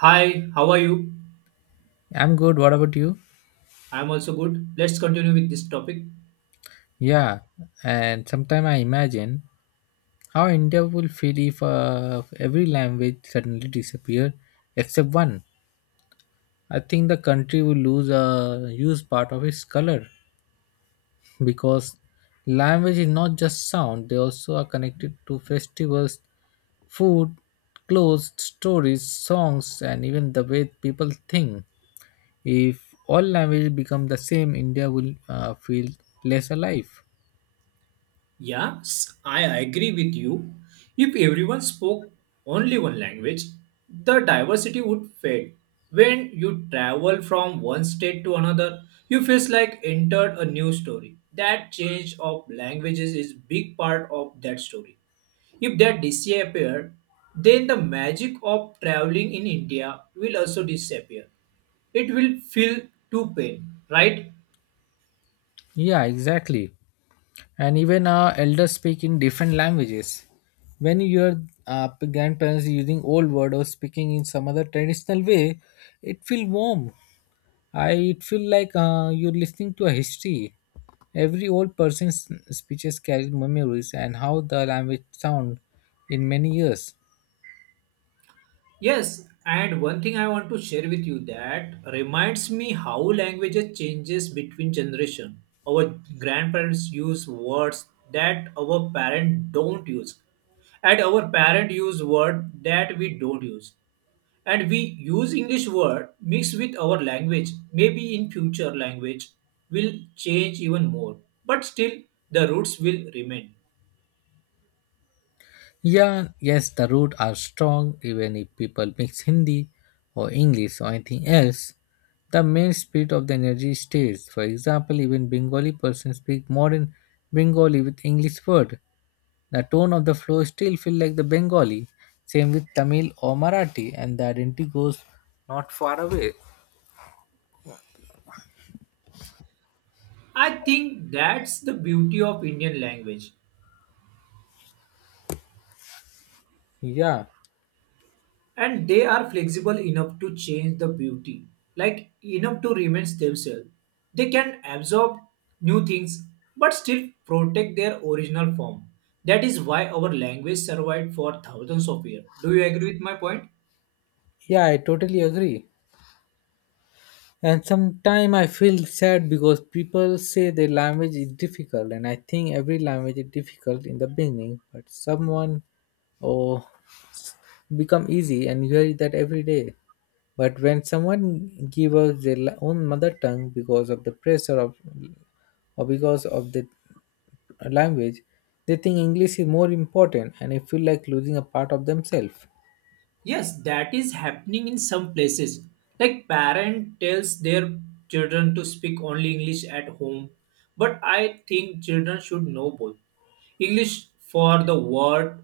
Hi, how are you? I'm good. What about you? I'm also good. Let's continue with this topic. Yeah, and sometimes I imagine how India will feel if every language suddenly disappeared except one. I think the country will lose a huge part of its color because language is not just sound; they also are connected to festivals, food, clothes, stories, songs, and even the way people think. If all languages become the same, India will feel less alive. Yes, I agree with you. If everyone spoke only one language, the diversity would fade. When you travel from one state to another, you feel like entered a new story. That change of languages is big part of that story. If that disappeared, then the magic of traveling in India will also disappear. It will feel too pain, right? Yeah, exactly. And even our elders speak in different languages. When your grandparents using old word or speaking in some other traditional way, it feel warm. I It feel like you're listening to a history. Every old person's speeches carry memories and how the language sound in many years. Yes, and one thing I want to share with you that reminds me how languages changes between generation. Our grandparents use words that our parents don't use, and our parents use word that we don't use, and we use English word mixed with our language. Maybe in future language will change even more, but still the roots will remain. Yeah, yes, the roots are strong even if people mix Hindi or English or anything else. The main spirit of the energy stays. For example, even Bengali person speak modern Bengali with English word. The tone of the flow still feel like the Bengali. Same with Tamil or Marathi, and the identity goes not far away. I think that's the beauty of Indian language, Yeah, and they are flexible enough to change the beauty, like enough to remain themselves. They can absorb new things but still protect their original form. That is why our language survived for thousands of years. Do you agree with my point? yeah, I totally agree. And sometimes I feel sad because people say their language is difficult, and I think every language is difficult in the beginning, but someone oh become easy, and you hear that every day. But when someone give up their own mother tongue because of the pressure of or because of the language, they think English is more important, and I feel like losing a part of themselves. Yes, that is happening in some places. Like parent tells their children to speak only English at home, but I think children should know both. English for the word,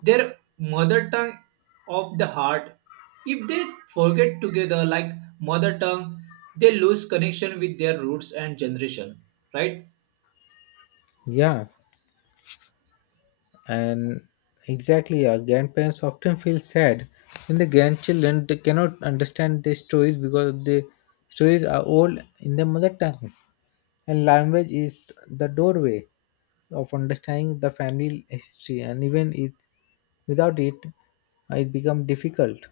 their mother tongue of the heart. If they forget together like mother tongue, they lose connection with their roots and generation, right? Yeah, and exactly our grandparents often feel sad when the grandchildren they cannot understand the stories because the stories are old in their mother tongue, and language is the doorway of understanding the family history, and even it without it it becomes difficult.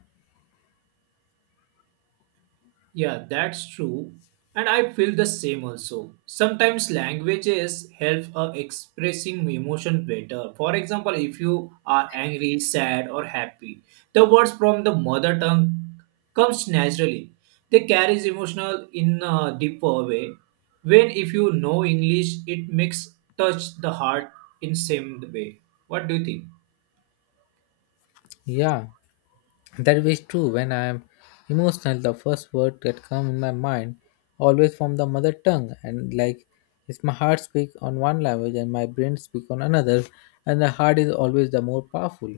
Yeah, that's true. And I feel the same also. Sometimes languages help expressing emotion better. For example, if you are angry, sad, or happy, the words from the mother tongue comes naturally. They carries emotional in a deeper way. When if you know English, it makes touch the heart in same way. What do you think? Yeah, that is true. When I am emotional, the first word that come in my mind always from the mother tongue, and like it's my heart speak on one language and my brain speak on another, and the heart is always the more powerful.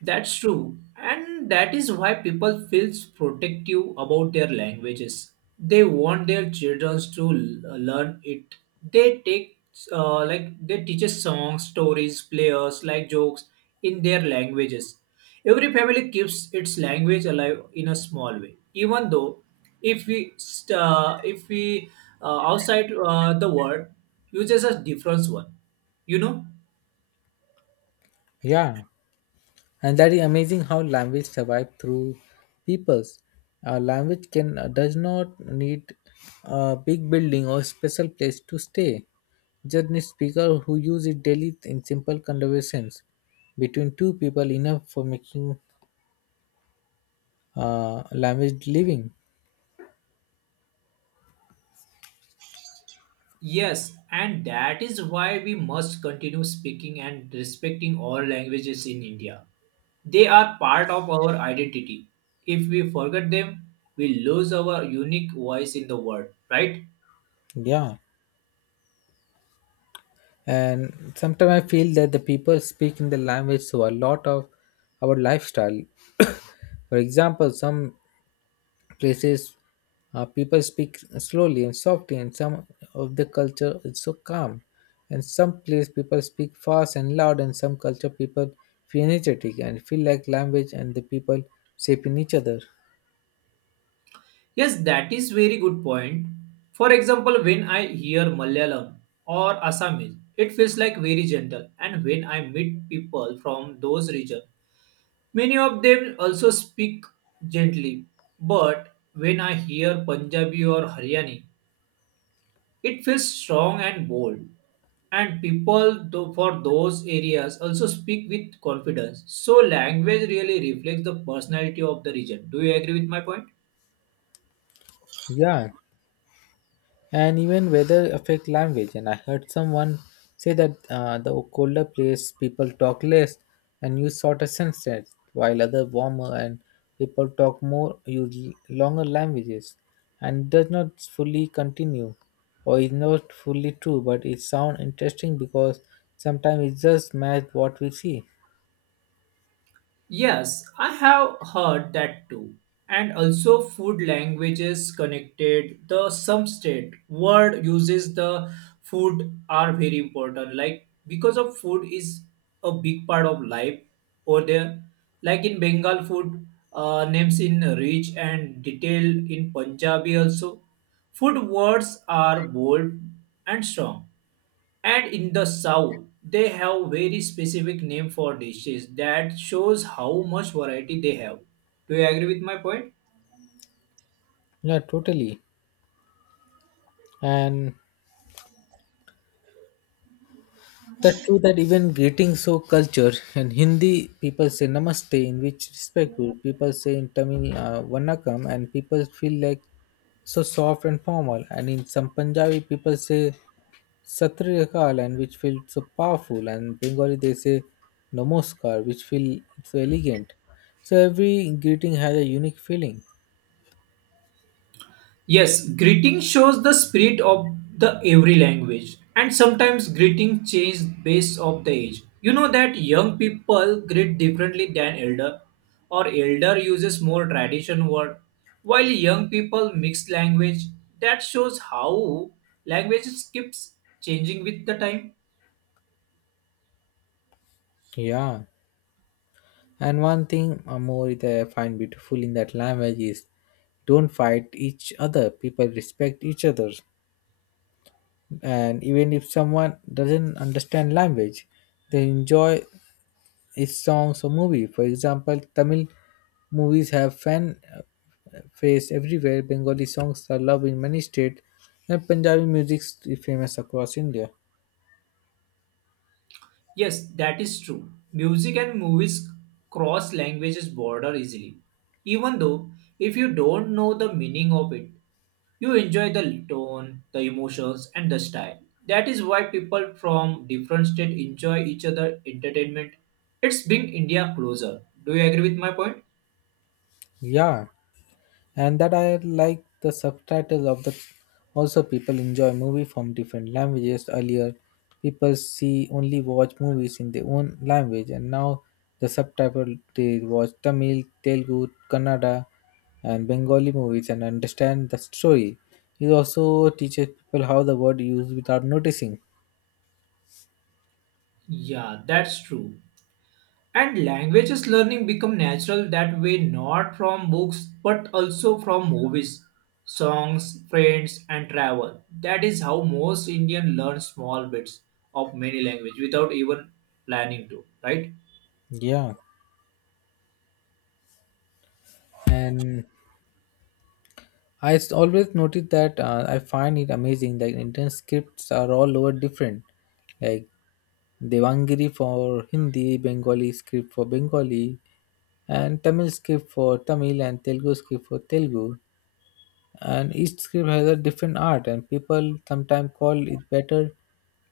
That's true. And that is why people feel protective about their languages. They want their children to learn it. They take like they teach us songs, stories, players, like jokes in their languages. Every family keeps its language alive in a small way. Even though if we if we outside the world uses a different one, you know. Yeah, and that is amazing how language survive through peoples. Our language can does not need a big building or special place to stay. Just need speaker who use it daily in simple conversations between two people enough for making language living. Yes, and that is why we must continue speaking and respecting all languages in India. They are part of our identity. If we forget them, we lose our unique voice in the world, right? Yeah, and sometimes I feel that the people speak in the language so a lot of our lifestyle. For example, some places people speak slowly and softly, and some of the culture is so calm. And some place people speak fast and loud, and some culture people feel energetic and feel like language and the people shaping each other. Yes, that is very good point. For example, when I hear Malayalam or Assamese, it feels like very gentle, and when I meet people from those regions, many of them also speak gently, but when I hear Punjabi or Haryani, it feels strong and bold. And people for those areas also speak with confidence. So, language really reflects the personality of the region. Do you agree with my point? Yeah, and even weather affect language, and I heard someone say that the colder place people talk less and use shorter sentences while other warmer and people talk more use longer languages and does not fully continue or is not fully true, but it sounds interesting because sometimes it just match what we see. Yes, I have heard that too. And also food language is connected. The some state word uses the food are very important. Like because of food is a big part of life over there. Like in Bengal food names in rich and detailed in Punjabi also. Food words are bold and strong. And in the south, they have very specific name for dishes that shows how much variety they have. Do you agree with my point? Yeah, totally. And that true that even greeting so culture in Hindi people say namaste in which respectful people say in Tamil vannakam, and people feel like so soft and formal, and in some Punjabi people say satrikal and which feel so powerful, and Bengali they say namaskar which feel so elegant, so every greeting has a unique feeling. Yes, greeting shows the spirit of the every language. And sometimes greeting change based of the age. You know that young people greet differently than elder, or elder uses more tradition word while young people mix language. That shows how language keeps changing with the time. Yeah, and one thing more that I find beautiful in that language is don't fight each other. People respect each other. And even if someone doesn't understand language, they enjoy its songs or movie. For example, Tamil movies have fan face everywhere. Bengali songs are loved in many states. And Punjabi music is famous across India. Yes, that is true. Music and movies cross languages border easily. Even though if you don't know the meaning of it, you enjoy the tone, the emotions and the style. That is why people from different states enjoy each other entertainment. It's bring India closer. Do you agree with my point? Yeah, and that I like the subtitles of the also people enjoy movie from different languages. Earlier people see only watch movies in their own language, and now the subtitle they watch Tamil, Telugu, Kannada and Bengali movies and understand the story. It also teaches people how the word used without noticing. Yeah, that's true. And languages learning become natural that way, not from books but also from movies, songs, friends and travel. That is how most Indian learn small bits of many language without even planning to, right? Yeah, and always noticed that I find it amazing that Indian scripts are all over different. Like Devangiri for Hindi, Bengali script for Bengali, and Tamil script for Tamil, and Telugu script for Telugu. And each script has a different art, and people sometimes call it better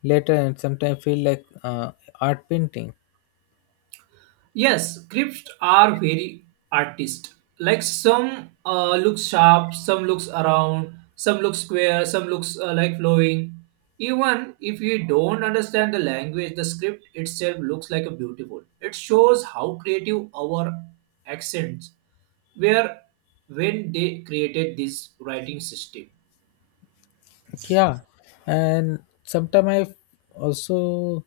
later, and sometimes feel like art painting. Yes, scripts are very artist. Like some looks sharp, some looks around, some looks square, some looks like flowing. Even if you don't understand the language, the script itself looks like a beautiful. It shows how creative our accents were when they created this writing system. Yeah, and sometimes I also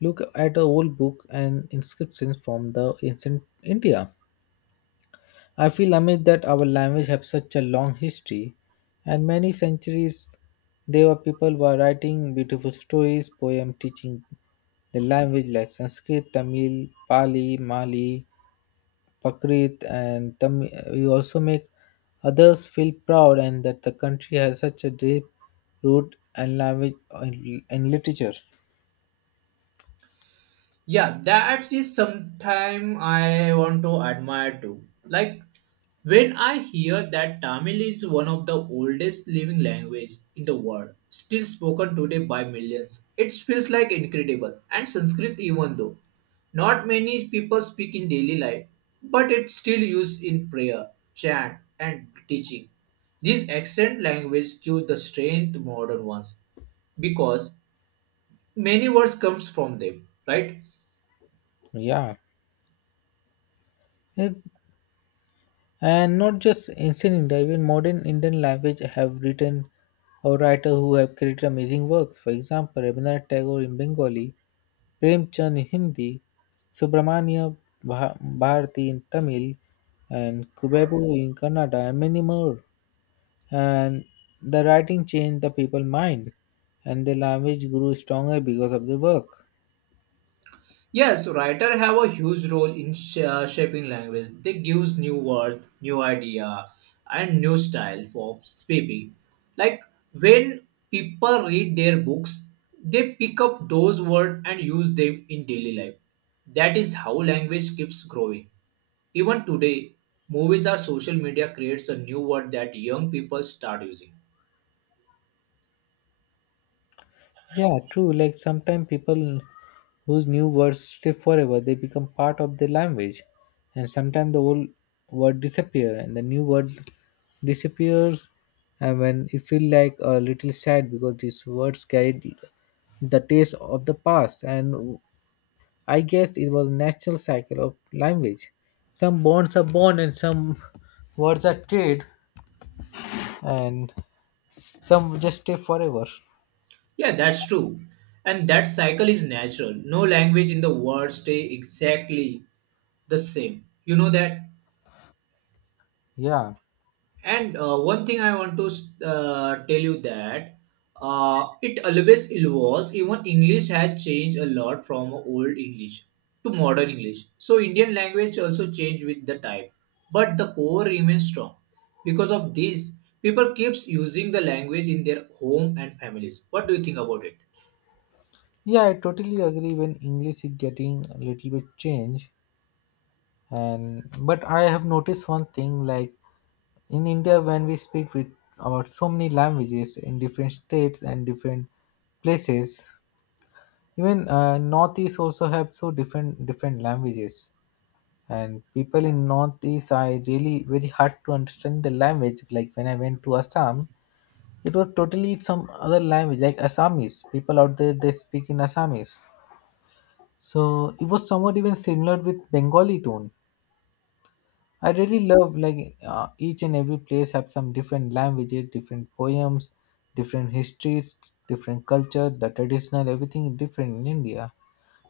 look at a old book and inscriptions from the ancient India. I feel amazed that our language has such a long history, and many centuries there were people were writing beautiful stories, poems, teaching the language like Sanskrit, Tamil, Pali, Mali, Prakrit, and Tamil. We also make others feel proud and that the country has such a deep root and language and literature. Yeah, that is sometime I want to admire too. Like when I hear that Tamil is one of the oldest living language in the world, still spoken today by millions. It feels like incredible. And Sanskrit, even though not many people speak in daily life, but it's still used in prayer, chant and teaching. This accent language gives the strength to modern ones because many words comes from them, right? Yeah. It- And not just ancient India, even modern Indian language have written or writer who have created amazing works. For example, Rabindranath Tagore in Bengali, Prem Chand in Hindi, Subramanya Bharati in Tamil, and Kubebu in Kannada, and many more. And the writing changed the people's mind, and the language grew stronger because of the work. Yes, writer have a huge role in shaping language. They gives new word, new idea, and new style for speaking. Like when people read their books, they pick up those words and use them in daily life. That is how language keeps growing. Even today, movies or social media creates a new word that young people start using. Yeah, true. Like sometimes people whose new words stay forever, they become part of the language. And sometimes the old word disappear and the new word disappears, and when it feel like a little sad because these words carried the taste of the past, and I guess it was a natural cycle of language. Some bonds are born and some words are trade, and some just stay forever. Yeah, that's true. And that cycle is natural. No language in the world stay exactly the same. You know that? Yeah. And one thing I want to tell you that it always evolves. Even English has changed a lot from old English to modern English. So Indian language also changed with the time. But the core remains strong. Because of this, people keeps using the language in their home and families. What do you think about it? Yeah, I totally agree when English is getting a little bit change and but I have noticed one thing like in India when we speak with about so many languages in different states and different places, even northeast also have so different different languages, and people in northeast are really very hard to understand the language, like when I went to Assam it was totally some other language, like Assamese people out there they speak in Assamese. So it was somewhat even similar with Bengali tone. I really love like each and every place have some different languages, different poems, different histories, different culture, the traditional, everything different in India.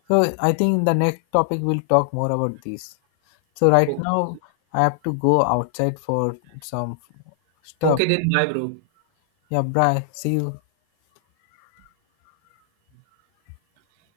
So I think in the next topic we'll talk more about this. So right Okay, now I have to go outside for some stuff. okay then bye bro. Yeah, bye. See you.